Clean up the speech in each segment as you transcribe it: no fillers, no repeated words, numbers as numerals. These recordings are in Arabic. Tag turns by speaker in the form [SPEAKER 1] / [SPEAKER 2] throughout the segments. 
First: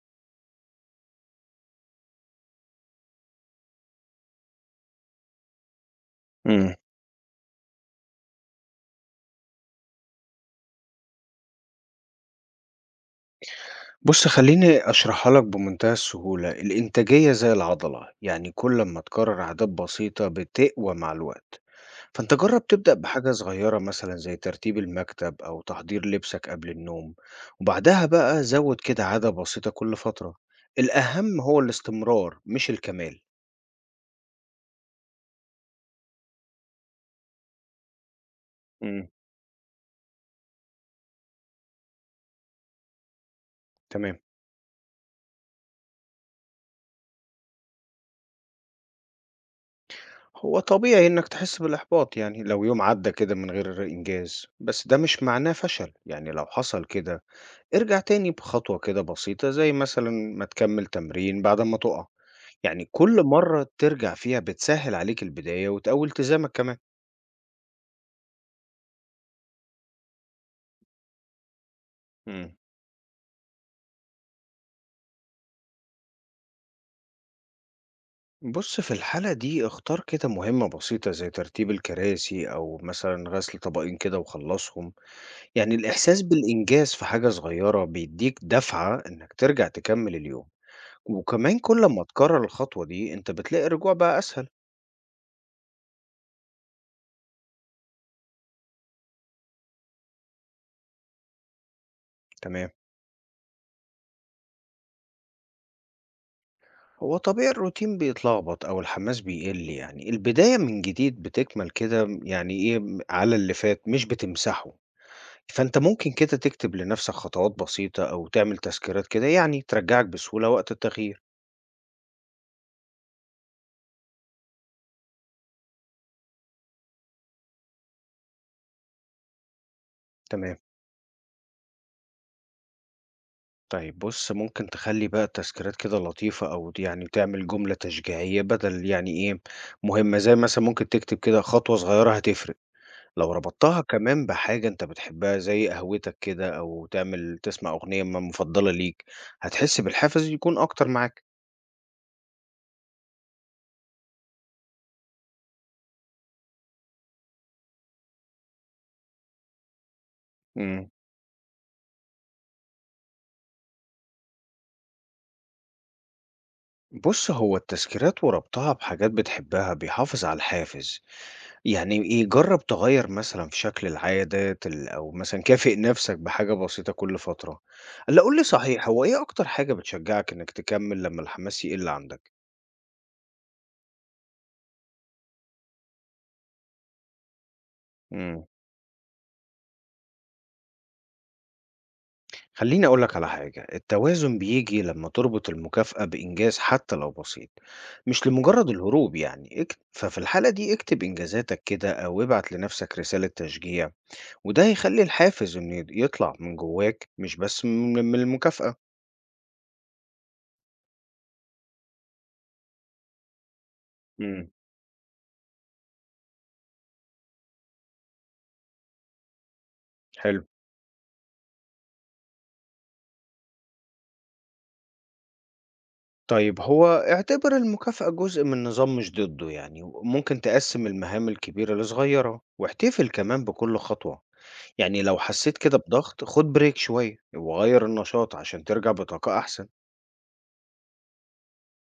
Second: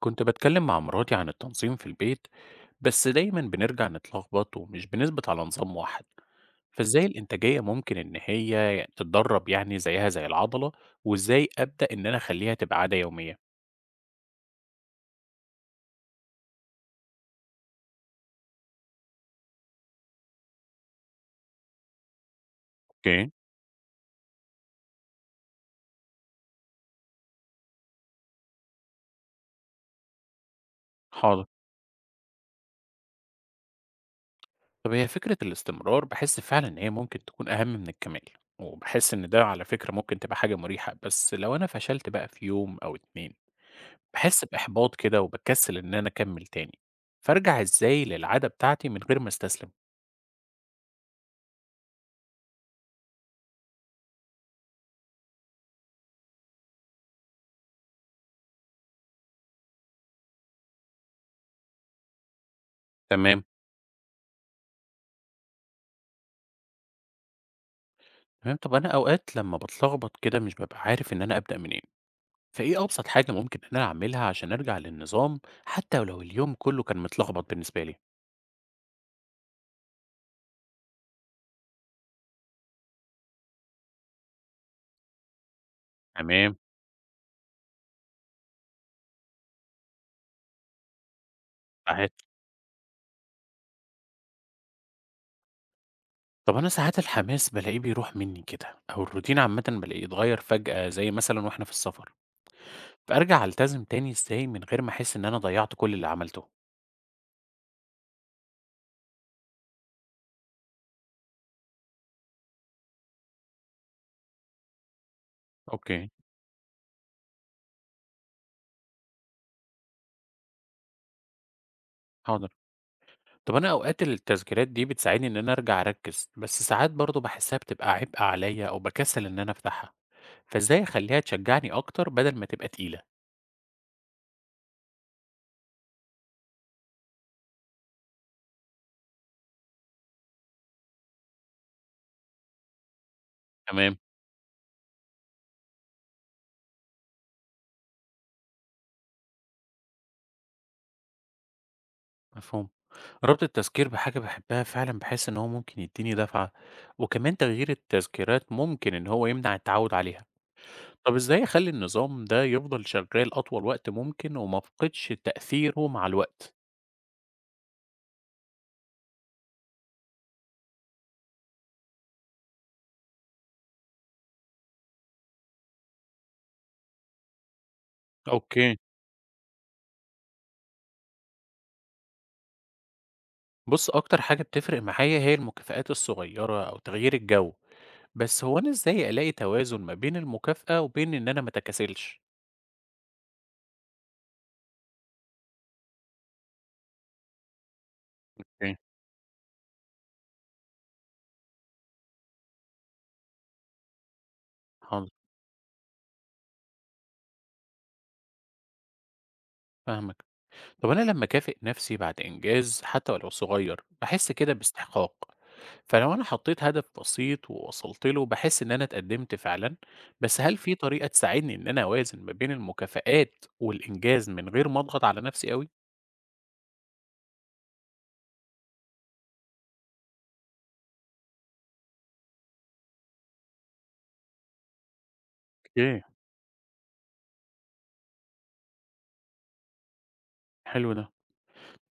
[SPEAKER 1] كنت بتكلم مع مراتي عن التنظيم في البيت، بس دايما بنرجع نتلخبط ومش بنثبت على نظام واحد.
[SPEAKER 2] إمم.
[SPEAKER 1] فازاي الانتاجية ممكن ان هي تتدرب، يعني زيها زي العضلة؟ وازاي ابدأ ان انا اخليها تبقى عادة يومية؟
[SPEAKER 2] بُص خلّيني أشرحها لك بمنتهى السهولة، الإنتاجية زي العضلة، يعني كل أمّا تكرّر عادات بسيطة بتقوى مع الوقت، فأنت جرّب تبدأ
[SPEAKER 1] اوكي.
[SPEAKER 2] بحاجة صغيرة مثلًا زي ترتيب المكتب أو تحضير لبسك قبل النوم، وبعدها بقى زوّد كده عادة بسيطة كل فترة، الأهم
[SPEAKER 1] حاضر.
[SPEAKER 2] هو الاستمرار مش الكمال.
[SPEAKER 1] طب هي فكرة الاستمرار بحس فعلا ان هي ممكن تكون اهم من الكمال،
[SPEAKER 2] إمم،
[SPEAKER 1] وبحس ان ده على فكرة ممكن تبقى حاجة مريحة، بس لو انا فشلت بقى في يوم او اتنين
[SPEAKER 2] تمام.
[SPEAKER 1] بحس باحباط كده وبكسل ان انا اكمل تاني. فارجع ازاي للعادة بتاعتي من غير ما استسلم؟
[SPEAKER 2] هو طبيعي إنك تحس بالإحباط يعني لو يوم عدّى كده من غير إنجاز، بس ده مش معناه فشل، يعني لو حصل كده ارجع تاني بخطوة كده بسيطة زي مثلا ما تكمل تمرين بعد ما تقع، يعني كل
[SPEAKER 1] تمام.
[SPEAKER 2] مرة ترجع فيها بتسهل عليك البداية وتقوي التزامك كمان.
[SPEAKER 1] تمام، طب أنا أوقات لمّا باتلخبط كده مش بابقى عارف إن أنا أبدأ منين،
[SPEAKER 2] مم.
[SPEAKER 1] فإيه أبسط حاجة ممكن إن أنا أعملها عشان أرجع للنظام حتى ولو اليوم كله كان متلخبط بالنسبة لي؟
[SPEAKER 2] بص في الحالة دي اختار كده مهمة بسيطة زي ترتيب الكراسي أو مثلا غسل طبقين كده وخلصهم، يعني الإحساس
[SPEAKER 1] تمام.
[SPEAKER 2] بالإنجاز في حاجة صغيرة بيديك دفعة إنك ترجع تكمل اليوم. وكمان كل ما
[SPEAKER 1] صحيح.
[SPEAKER 2] تكرر الخطوة دي أنت بتلاقي الرجوع بقى أسهل.
[SPEAKER 1] طب أنا ساعات الحماس بالاقيه بيروح مني كده، أو الروتين عامةً بالاقيه اتغير فجأة زي مثلًا وإحنا في السفر،
[SPEAKER 2] تمام.
[SPEAKER 1] فأرجع ألتزم تاني إزاي من غير ما أحس إن أنا ضيعت كل اللي عملته؟
[SPEAKER 2] هو طبيعي الروتين بيتلخبط أو الحماس بيقل، يعني البداية من جديد بتكمل كده يعني إيه على اللي فات مش بتمسحه، فأنت
[SPEAKER 1] اوكي.
[SPEAKER 2] ممكن كده تكتب لنفسك خطوات بسيطة أو تعمل تذكيرات كده يعني ترجعك بسهولة وقت التغيير.
[SPEAKER 1] حاضر، طب أنا أوقات التذكيرات دي بتساعدني إن أنا أرجع أركز، بس ساعات برضه باحسها بتبقى عبء عليا أو بكسل إن أنا أفتحها،
[SPEAKER 2] تمام.
[SPEAKER 1] فإزاي أخلّيها تشجّعني أكتر بدل ما تبقى تقيلة؟
[SPEAKER 2] طيب بص ممكن تخلي بقى التذكيرات كده لطيفة أو يعني تعمل جملة تشجيعية بدل يعني إيه مهمة، زي مثلا ممكن تكتب كده خطوة صغيرة هتفرق. لو ربطتها
[SPEAKER 1] تمام.
[SPEAKER 2] كمان بحاجة أنت بتحبها زي قهوتك كده أو تعمل تسمع أغنية مفضلة ليك هتحس بالحافز يكون أكتر معاك.
[SPEAKER 1] مفهوم. ربط التذكير بحاجة باحبها فعلًا باحس إن هو ممكن يدّيني دفعة، وكمان تغيير التذكيرات ممكن إن هو يمنع التعوّد عليها.
[SPEAKER 2] مم.
[SPEAKER 1] طب إزاي أخلّي النظام ده يفضل شغّال أطول وقت ممكن وما أفقدش تأثيره مع الوقت؟
[SPEAKER 2] بص هو التذكيرات وربطها بحاجات بتحبها بيحافظ على الحافز، يعني إيه جرب تغير مثلا في شكل العادات أو مثلا كافئ نفسك بحاجة بسيطة كل فترة. لا قول لي
[SPEAKER 1] أوكي.
[SPEAKER 2] صحيح، هو إيه أكتر حاجة بتشجعك إنك تكمل لما الحماس يقل عندك؟
[SPEAKER 1] بُص، أكتر حاجة بتفرق معايا هي المكافآت الصغيّرة أو تغيير الجَو، بس
[SPEAKER 2] مم.
[SPEAKER 1] هو أنا إزاي ألاقي توازن ما بين المكافأة وبين إن أنا ما أتكاسلش؟
[SPEAKER 2] خليني أقول لك على حاجة، التوازن بيجي لما تربط المكافأة بإنجاز حتى لو بسيط مش لمجرد
[SPEAKER 1] أوكي.
[SPEAKER 2] الهروب، يعني ففي الحالة دي اكتب إنجازاتك كده أو ابعت لنفسك رسالة تشجيع، وده هيخلي
[SPEAKER 1] حاضر،
[SPEAKER 2] الحافز إنه يطلع من جواك مش بس من المكافأة.
[SPEAKER 1] فاهمك. طب أنا لما أكافئ نفسي بعد إنجاز حتى ولو صغير بحس
[SPEAKER 2] امم
[SPEAKER 1] كده باستحقاق، فلو أنا حطيت هدف بسيط ووصلت له بحس إن أنا اتقدمت فعلا. بس
[SPEAKER 2] حلو.
[SPEAKER 1] هل في طريقة تساعدني إن أنا أوازن ما بين المكافآت والإنجاز من غير ما أضغط على نفسي أوي؟
[SPEAKER 2] طيب هو اعتبر المكافأة جزء من نظام مش ضده، يعني ممكن تقسم المهام الكبيرة لصغيرة واحتفل كمان بكل خطوة، يعني لو حسيت كده
[SPEAKER 1] اوكي.
[SPEAKER 2] بضغط خد بريك شوية وغير النشاط عشان ترجع بطاقة أحسن.
[SPEAKER 1] حلو ده.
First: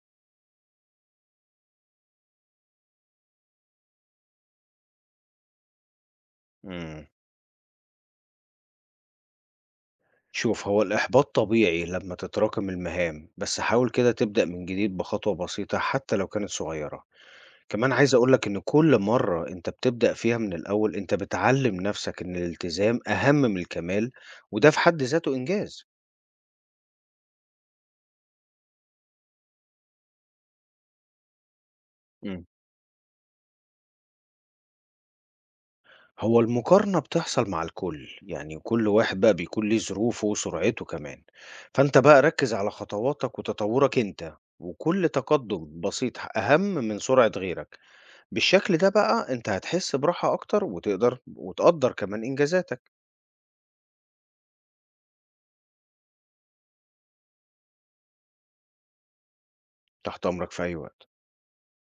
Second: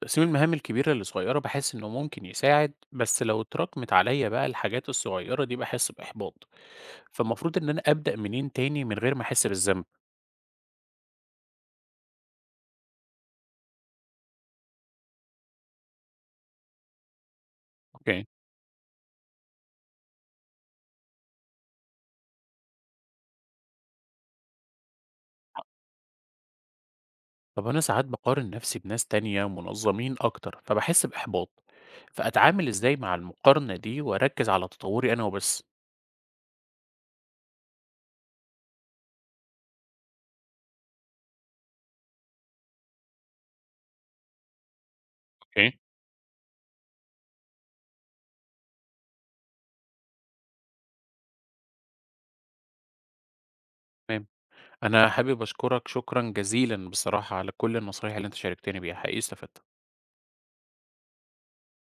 [SPEAKER 1] تقسيم المهام الكبيرة للصغيرة بحس إنه ممكن يساعد، بس لو اتراكمت عليا بقى الحاجات الصغيرة دي بحس بإحباط.
[SPEAKER 2] مم.
[SPEAKER 1] فالمفروض إن أنا أبدأ منين تاني من غير ما أحس بالذنب؟
[SPEAKER 2] شوف هو الإحباط طبيعي لما تتراكم المهام، بس حاول كده تبدأ من جديد بخطوة بسيطة حتى لو كانت صغيرة. كمان عايز
[SPEAKER 1] اوكي.
[SPEAKER 2] أقولك إن كل مرة أنت بتبدأ فيها من الأول أنت بتعلم نفسك إن الالتزام أهم من الكمال، وده في حد ذاته إنجاز.
[SPEAKER 1] طب أنا ساعات بقارن نفسي بناس تانية منظمين أكتر فبحس بإحباط،
[SPEAKER 2] مم.
[SPEAKER 1] فأتعامل إزاي مع المقارنة دي وأركز على تطوري أنا وبس؟
[SPEAKER 2] هو المقارنة بتحصل مع الكل، يعني كل واحد بقى بيكون ليه ظروفه وسرعته كمان، فانت بقى ركز على خطواتك وتطورك انت، وكل
[SPEAKER 1] اوكي.
[SPEAKER 2] تقدم بسيط أهم من سرعة غيرك. بالشكل ده بقى انت هتحس براحة أكتر وتقدر وتقدر كمان إنجازاتك.
[SPEAKER 1] تمام. أنا حابب أشكرك شكرا جزيلا بصراحة على كل النصايح اللي أنت شاركتني بيها، حقيقي استفدت.
[SPEAKER 2] تحت أمرك في أي وقت.